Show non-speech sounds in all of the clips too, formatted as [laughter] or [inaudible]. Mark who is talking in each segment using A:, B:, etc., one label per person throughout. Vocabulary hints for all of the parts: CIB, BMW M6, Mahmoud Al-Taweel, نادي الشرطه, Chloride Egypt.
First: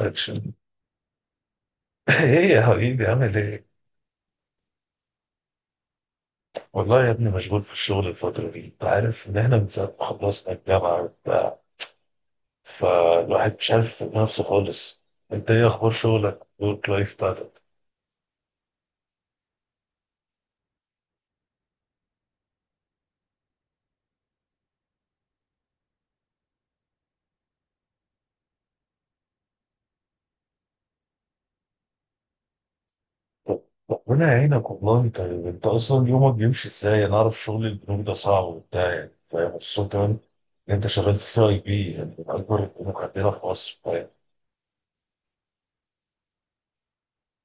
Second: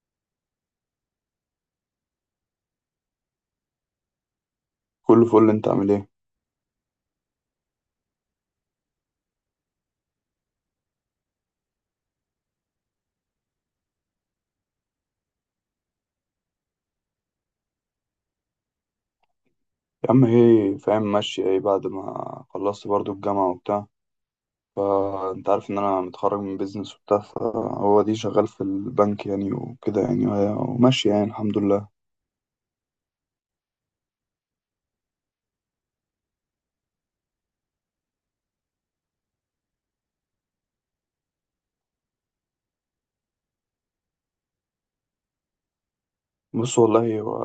A: اكشن. [laughs] ايه يا حبيبي عامل ايه؟
B: كله فل، انت عامل ايه؟
A: والله يا ابني مشغول في الشغل الفترة دي، انت عارف ان احنا من ساعة ما خلصنا الجامعة وبتاع، فالواحد مش عارف يفهم نفسه خالص، انت ايه اخبار شغلك؟ الورك لايف بتاعتك؟
B: يا عم ايه فاهم ماشي. ايه بعد ما خلصت برضو الجامعة وبتاع، فانت عارف ان انا متخرج من بيزنس وبتاع، فهو دي شغال في البنك يعني وكده يعني وماشي يعني الحمد لله.
A: طب- ربنا يعينك والله انت اصلا يومك بيمشي ازاي؟ انا اعرف شغل البنوك ده صعب وبتاع يعني، فاهم خصوصا كمان ان انت شغال في سي اي بي يعني من اكبر البنوك عندنا في مصر، فاهم؟
B: بص والله هو،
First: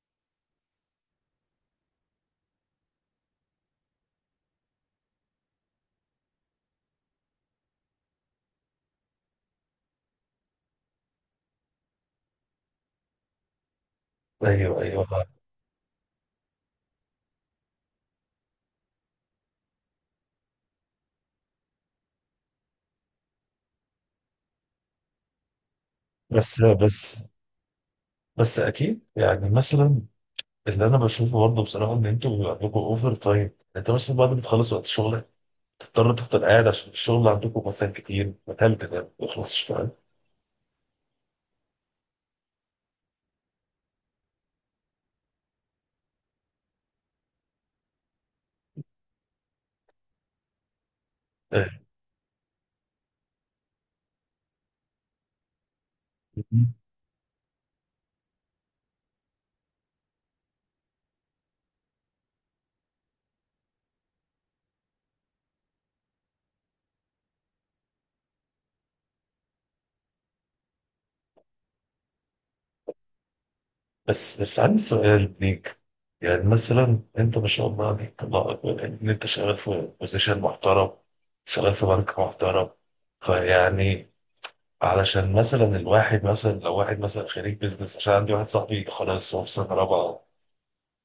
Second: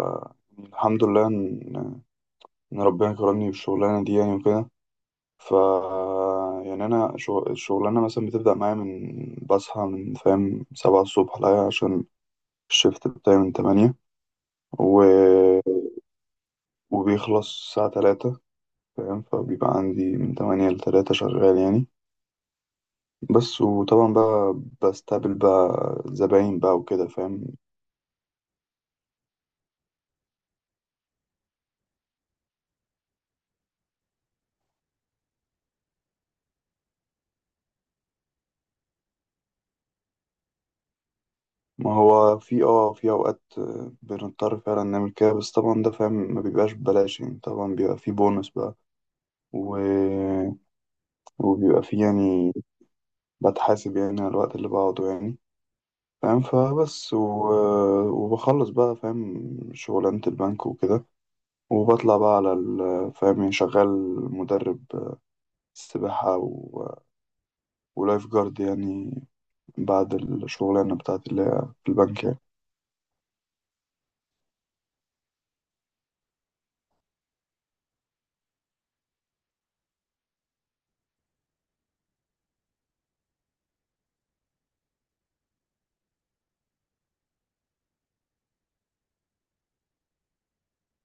B: الحمد لله ان ربنا كرمني بالشغلانة دي يعني وكده. ف يعني انا الشغلانة مثلا بتبدأ معايا من بصحى من فاهم 7 الصبح، لا عشان الشيفت بتاعي من 8.
A: ايوه
B: و...
A: ايوه.
B: وبيخلص الساعة 3 فاهم، فبيبقى عندي من 8 لتلاتة شغال يعني بس. وطبعا بقى بستقبل بقى زباين
A: بس
B: بقى وكده
A: بس
B: فاهم.
A: بس اكيد يعني مثلا اللي انا بشوفه برضه بصراحه ان انتوا بيبقى عندكم اوفر تايم، انت مثلا بعد ما تخلص وقت شغلك تضطر تفضل قاعد عشان الشغل عندكم مثلا كتير متهل تنام ما يخلصش فاهم.
B: ما هو في، في اوقات، بنضطر فعلا نعمل كده. بس طبعا ده فاهم ما بيبقاش ببلاش يعني، طبعا بيبقى في بونص بقى. و...
A: آه،
B: وبيبقى في يعني، بتحاسب يعني على الوقت اللي بقعده يعني فاهم. فبس وبخلص بقى فاهم شغلانة البنك وكده. وبطلع بقى على فاهم، يعني شغال مدرب سباحة ولايف جارد يعني، بعد الشغلانة بتاعتي اللي هي في البنك يعني.
A: بس بس عندي سؤال ليك، يعني مثلا انت ما شاء الله عليك الله اكبر يعني ان انت شغال في بوزيشن محترم، شغال في بنك محترم، فيعني علشان مثلا الواحد مثلا لو واحد مثلا خريج بيزنس، عشان عندي واحد صاحبي خلاص هو في سنه رابعه،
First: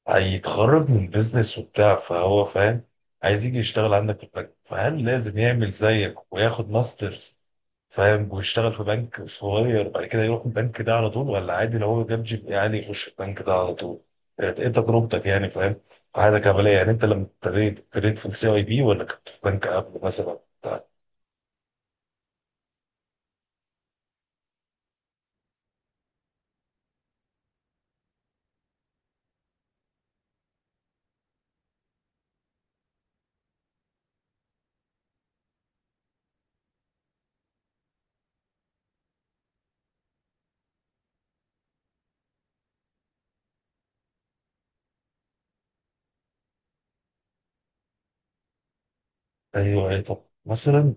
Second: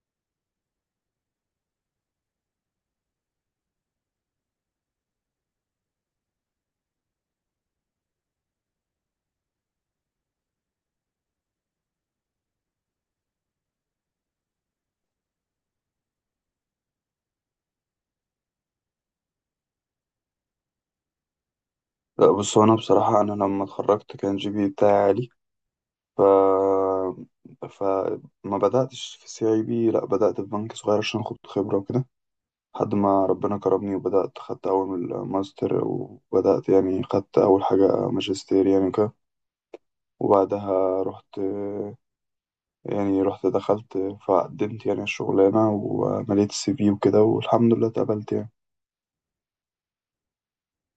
A: هيتخرج من بيزنس وبتاع فهو فاهم عايز يجي يشتغل عندك في البنك، فهل لازم يعمل زيك وياخد ماسترز فاهم ويشتغل في بنك صغير بعد كده يروح البنك ده على طول، ولا عادي لو هو جاب جي بي عالي يخش البنك ده على طول؟ ايه تجربتك يعني فاهم، في حياتك العملية يعني انت لما ابتديت في السي اي بي، ولا كنت في بنك قبل مثلا بتاع؟
B: لا بص هو، أنا بصراحة أنا لما اتخرجت كان جي بي بتاعي عالي. ف فما بدأتش في سي اي بي، لا بدأت في بنك صغير عشان أخد خبرة وكده، لحد ما ربنا كرمني وبدأت خدت أول ماستر، وبدأت يعني خدت أول حاجة ماجستير يعني وكده. وبعدها رحت، يعني رحت دخلت، فقدمت يعني الشغلانة ومليت السي في وكده، والحمد لله اتقبلت يعني.
A: ايوه اي طب مثلا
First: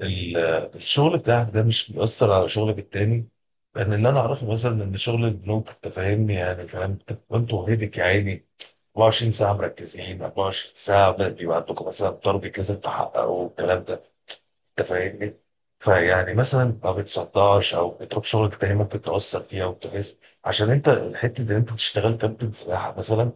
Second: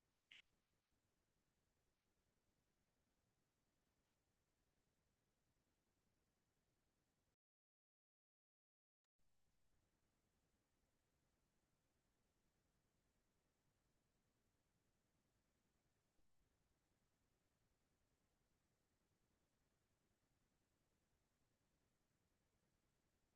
A: ال- الشغل بتاعك ده مش بيأثر على شغلك التاني؟ لأن اللي أنا أعرفه مثلا إن شغل البنوك أنت فاهمني يعني فاهم، أنت أنتوا هيدك يا عيني 24 ساعة مركزين، 24 ساعة بيبقى عندكم مثلا تارجت لازم تحققه والكلام ده، أنت فاهمني، فيعني مثلا ما بتصدعش أو بتروح شغلك التاني ممكن تأثر فيها وتحس، عشان أنت حتة إن أنت تشتغل كابتن سباحة مثلا،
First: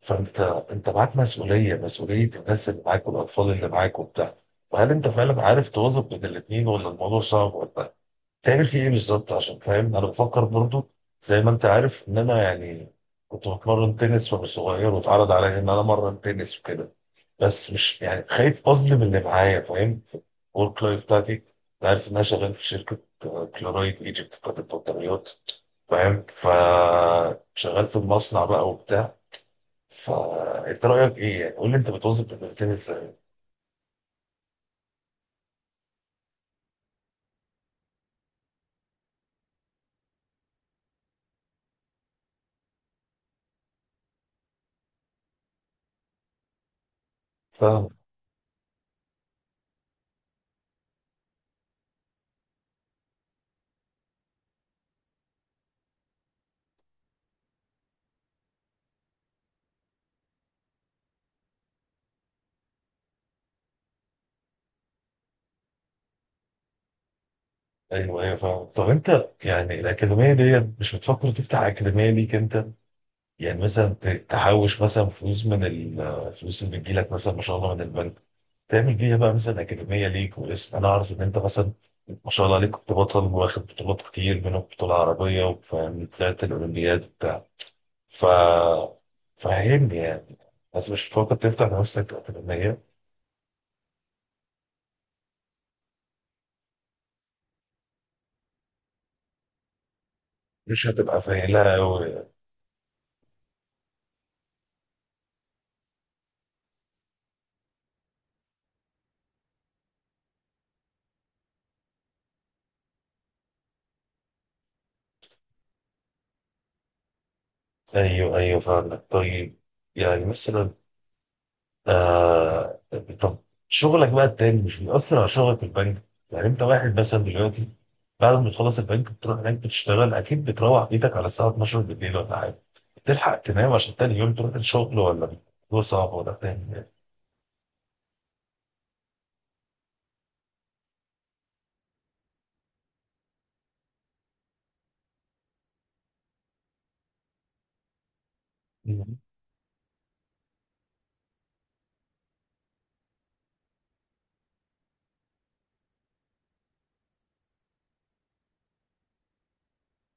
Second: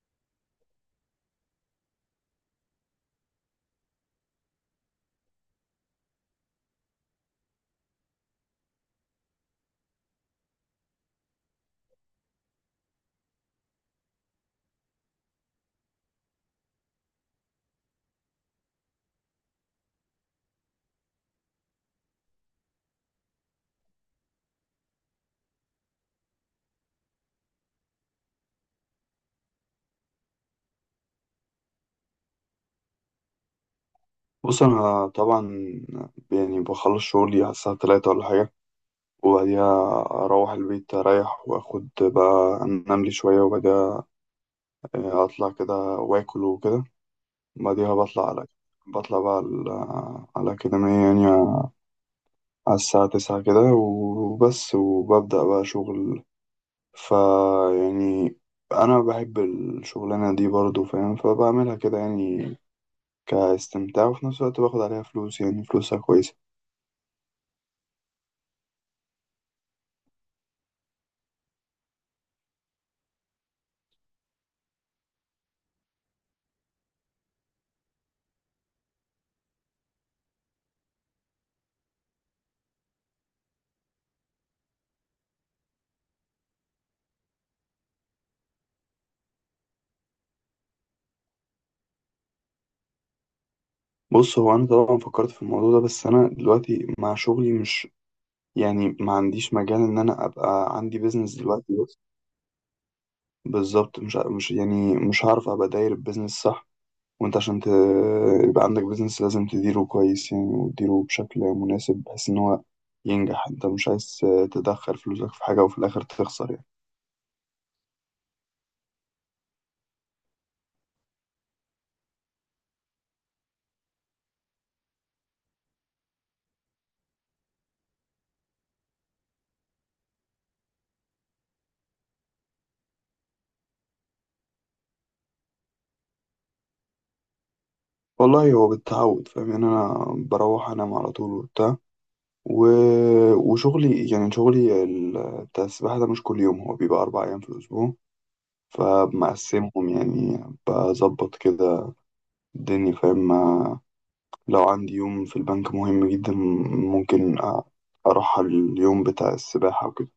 A: فانت معاك مسؤوليه الناس اللي معاك والاطفال اللي معاك وبتاع، فهل انت فعلا عارف توظف بين الاثنين، ولا الموضوع صعب، ولا تعمل فيه ايه بالظبط؟ عشان فاهم انا بفكر برضو، زي ما انت عارف ان انا يعني كنت بتمرن تنس وانا صغير، واتعرض عليا ان انا امرن تنس وكده، بس مش يعني خايف اظلم اللي معايا فاهم، في الورك لايف بتاعتي انت عارف ان انا شغال في شركه كلورايد ايجيبت بتاعت البطاريات فاهم، فشغال في المصنع بقى وبتاع، فانت رايك ايه؟ يعني قول لي انت بتوظف البلدتين ازاي؟
B: بص انا طبعا يعني بخلص شغلي على الساعه 3 ولا حاجه، وبعديها اروح البيت اريح واخد بقى انام لي شويه، وبعديها اطلع كده واكل وكده،
A: فاهم.
B: وبعديها بطلع بقى على الأكاديمية يعني، على الساعة 9 كده وبس، وببدأ بقى شغل. فا يعني أنا بحب الشغلانة دي برضو فاهم، فبعملها كده يعني كاستمتاع، وفي نفس الوقت باخد عليها فلوس، يعني فلوسها كويسة.
A: ايوه ايوه فاهم. طب انت يعني الاكاديميه ديت مش بتفكر تفتح اكاديميه ليك انت؟ يعني مثلا تحوش مثلا فلوس من الفلوس اللي بتجيلك مثلا ما شاء الله من البنك، تعمل بيها بقى مثلا اكاديميه ليك، واسم انا اعرف ان انت مثلا ما شاء الله عليك كنت بطل واخد بطولات كتير منهم بطوله عربيه وفاهم طلعت الاولمبياد وبتاع، ف فهمني يعني، بس مش بتفكر تفتح لنفسك اكاديميه؟
B: بص هو انا طبعا فكرت في الموضوع ده، بس انا دلوقتي مع شغلي مش يعني ما عنديش مجال ان انا ابقى
A: مش
B: عندي
A: هتبقى
B: بيزنس دلوقتي
A: فايلة
B: بس.
A: أوي؟
B: بالظبط، مش يعني مش هعرف ابقى داير البيزنس صح. وانت عشان يبقى عندك بيزنس لازم تديره كويس يعني، وتديره بشكل مناسب بحيث ان هو ينجح. انت مش عايز تدخل فلوسك في حاجة وفي الاخر تخسر يعني.
A: ايوه ايوه فاهمك. طيب، يعني مثلا آه طب شغلك بقى التاني مش بيأثر على شغلك في البنك؟ يعني انت واحد مثلا دلوقتي بعد ما تخلص البنك بتروح هناك بتشتغل، اكيد بتروح بيتك على الساعه 12 بالليل ولا حاجه، تلحق تنام عشان تاني يوم تروح الشغل، ولا الموضوع صعب، ولا بتعمل ايه؟
B: والله هو بالتعود فاهم يعني، انا بروح انام على طول وبتاع. و... وشغلي يعني شغلي بتاع السباحة ده مش كل يوم، هو بيبقى 4 أيام في الأسبوع،
A: مم.
B: فبمقسمهم يعني. بظبط كده الدنيا فاهم، لو عندي يوم في البنك مهم جدا ممكن أروح على اليوم بتاع السباحة وكده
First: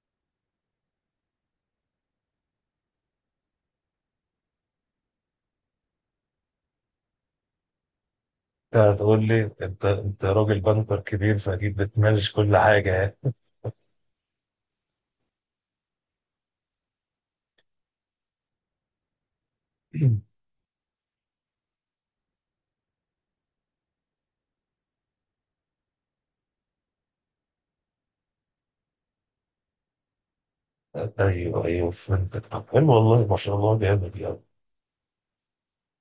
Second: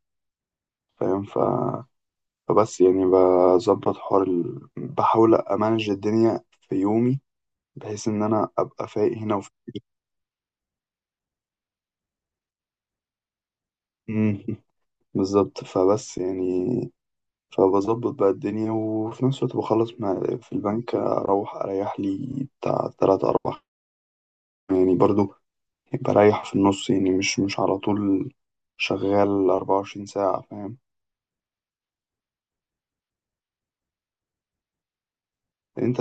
B: فاهم. فبس يعني بظبط حوار بحاول أمانج الدنيا في يومي، بحيث إن أنا
A: انت
B: أبقى فايق
A: هتقول
B: هنا
A: لي
B: وفايق.
A: انت راجل بنكر كبير فاكيد بتمانج كل حاجه يعني.
B: [laughs] بالظبط، فبس يعني فبظبط بقى الدنيا، وفي نفس الوقت بخلص مع
A: [clears throat]
B: في البنك أروح أريح لي بتاع 3 4 يعني برضو، بريح في النص يعني، مش على طول شغال 24 ساعة فاهم.
A: ايوه ايوه فهمتك. طب حلو والله ما شاء الله جامد يعني.
B: أنت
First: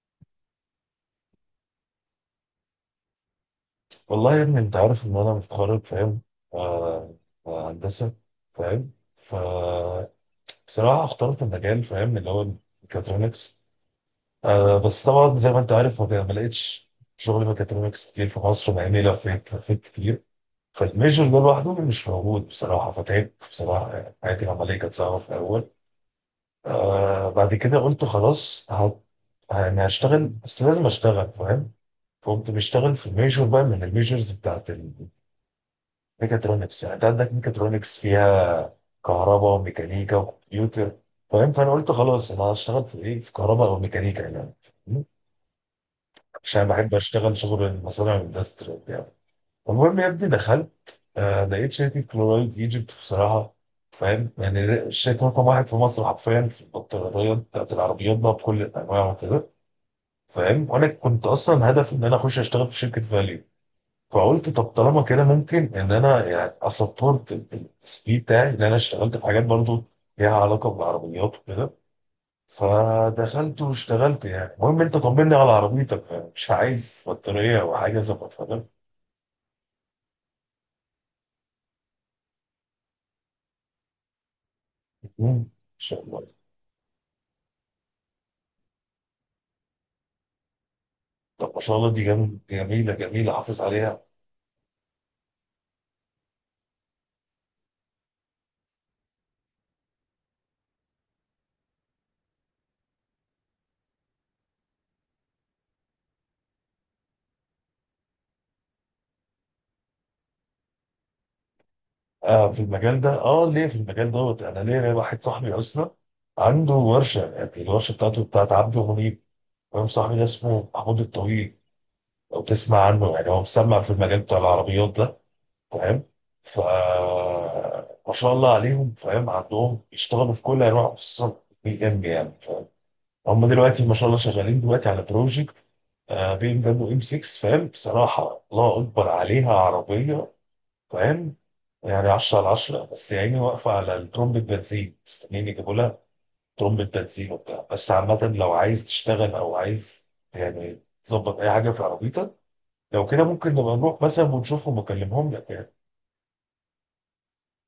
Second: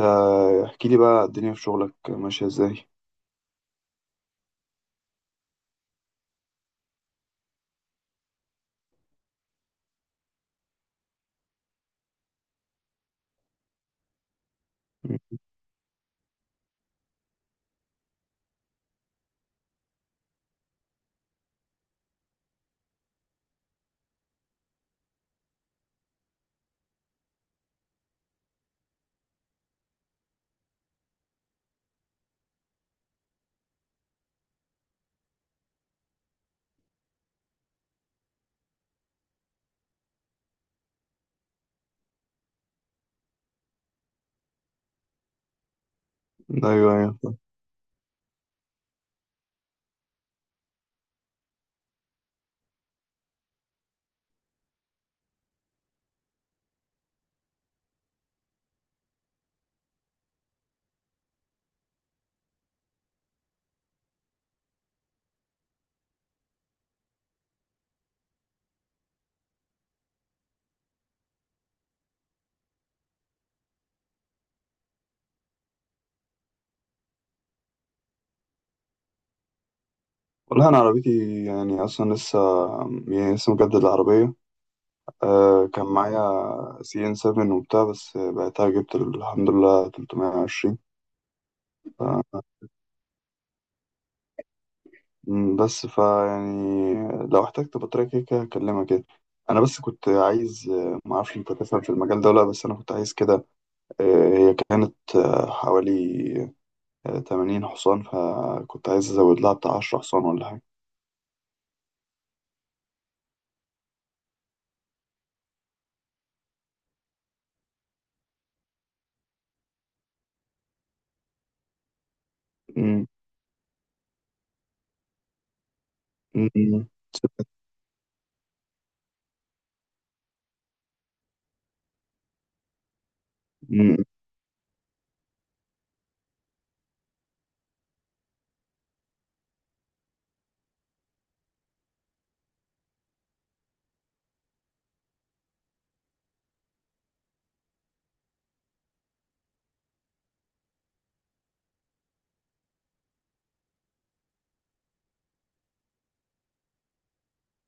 B: احكي لي بقى الدنيا في شغلك ماشية إزاي؟
A: والله يا ابني انت عارف ان انا متخرج فاهم، آه، هندسه فاهم، فبصراحه اخترت المجال فاهم اللي هو الميكاترونكس، بس طبعا زي ما انت عارف ما لقيتش شغل ميكاترونكس كتير في مصر، مع اني لفيت لفيت كتير، فالميجر ده لوحده مش موجود بصراحه، فتعبت بصراحه يعني حياتي العمليه كانت صعبه في الاول، بعد كده قلت خلاص يعني هشتغل بس لازم اشتغل فاهم، فقمت بشتغل في الميجور بقى من الميجرز بتاعت ميكاترونكس، يعني انت عندك ميكاترونكس فيها كهرباء وميكانيكا وكمبيوتر فاهم، فانا قلت خلاص انا هشتغل في ايه، في كهرباء او ميكانيكا يعني. م? عشان
B: أيوه،
A: بحب اشتغل
B: أيوه.
A: شغل المصانع الاندستري وبتاع. المهم يا ابني دخلت لقيت شركه كلورايد ايجيبت بصراحه فاهم، يعني الشركه رقم واحد في مصر حرفيا في البطاريات بتاعت العربيات بقى بكل الانواع وكده فاهم، وانا كنت اصلا هدفي ان انا اخش اشتغل في شركه فاليو، فقلت طب طالما كده ممكن ان انا يعني اسبورت السي في بتاعي ان انا اشتغلت في حاجات برضو ليها علاقه بالعربيات وكده، فدخلت واشتغلت يعني. المهم انت طمني على عربيتك، يعني مش عايز بطاريه او حاجه ظبطها لك؟
B: والله أنا عربيتي يعني أصلا لسه، يعني لسه مجدد العربية.
A: مم. ان
B: أه كان
A: شاء
B: معايا
A: الله.
B: سي إن سفن وبتاع، بس بعتها جبت الحمد لله 320.
A: طب ما شاء الله دي جميله جميله، حافظ عليها.
B: مم. بس يعني لو احتجت بطارية كده كده هكلمك كده. انا بس كنت عايز ما اعرفش انت تفهم في المجال ده ولا لأ، بس انا كنت عايز كده. هي كانت حوالي 80 حصان، فكنت عايز ازود لها بتاع 10 حصان ولا حاجة.
A: آه في المجال ده، ليه، في المجال دوت، انا ليه واحد صاحبي اصلا عنده ورشه يعني، الورشه بتاعته بتاعت عبد منيب فاهم، صاحبي ده اسمه محمود الطويل، لو تسمع
B: مم،
A: عنه يعني هو مسمع في المجال بتاع العربيات ده فاهم. ف
B: مم،
A: ما شاء الله عليهم فاهم، عندهم يشتغلوا في كل انواع خصوصا بي ام يعني فاهم، هم دلوقتي ما
B: مم.
A: شاء الله شغالين دلوقتي على بروجكت بي ام دبليو ام 6 فاهم، بصراحه الله اكبر عليها عربيه فاهم، يعني 10 على 10، بس يعني واقفه على الترمبة بنزين مستنيين يجيبوا لها ترمبة بنزين وبتاع، بس عامه لو عايز تشتغل او عايز يعني تظبط اي حاجه في عربيتك، لو كده ممكن نبقى نروح مثلا ونشوفهم ونكلمهم لك يعني.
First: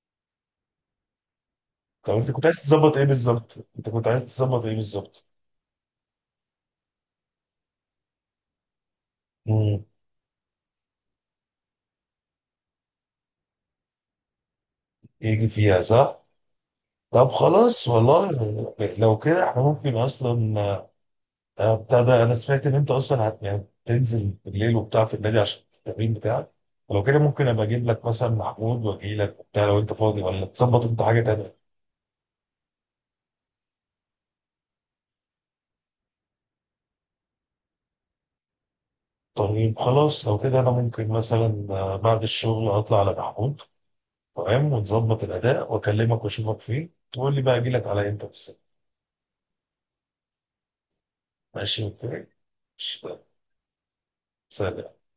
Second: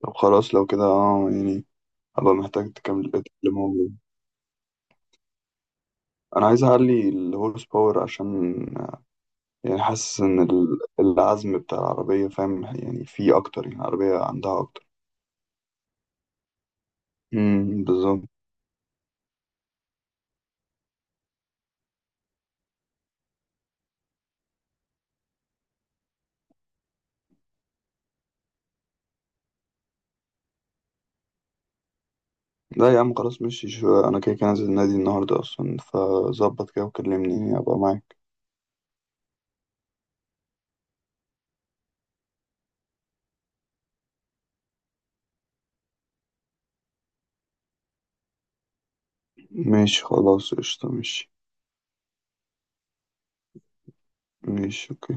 B: طب خلاص، لو كده يعني
A: طب انت
B: هبقى
A: كنت عايز
B: محتاج
A: تظبط ايه
B: تكمل اللي
A: بالظبط؟ انت
B: موجود.
A: كنت عايز تظبط ايه بالظبط؟
B: انا عايز اعلي الهورس باور، عشان آه، يعني
A: امم
B: حاسس ان العزم بتاع العربية فاهم، يعني فيه اكتر، يعني العربية عندها اكتر.
A: يجي فيها صح؟ طب
B: امم،
A: خلاص
B: بالظبط.
A: والله، لو كده احنا ممكن اصلا بتاع ده انا سمعت ان انت اصلا هت يعني تنزل بالليل وبتاع في النادي عشان التمرين بتاعك، ولو كده ممكن ابقى اجيب لك مثلا محمود واجي لك وبتاع لو انت فاضي، ولا تظبط انت حاجه تانيه؟
B: لا يا عم، خلاص ماشي. شو انا كده كده نازل النادي النهارده اصلا، فظبط كده وكلمني ابقى معاك.
A: طيب خلاص لو كده انا ممكن مثلا بعد الشغل اطلع على محمود فاهم، ونظبط الاداء واكلمك واشوفك فين تقول لي بقى اجي لك على امتى بالظبط.
B: ماشي خلاص، قشطة، ماشي.
A: ماشي اوكي، ماشي، يلا،
B: ماشي،
A: سلام.
B: اوكي.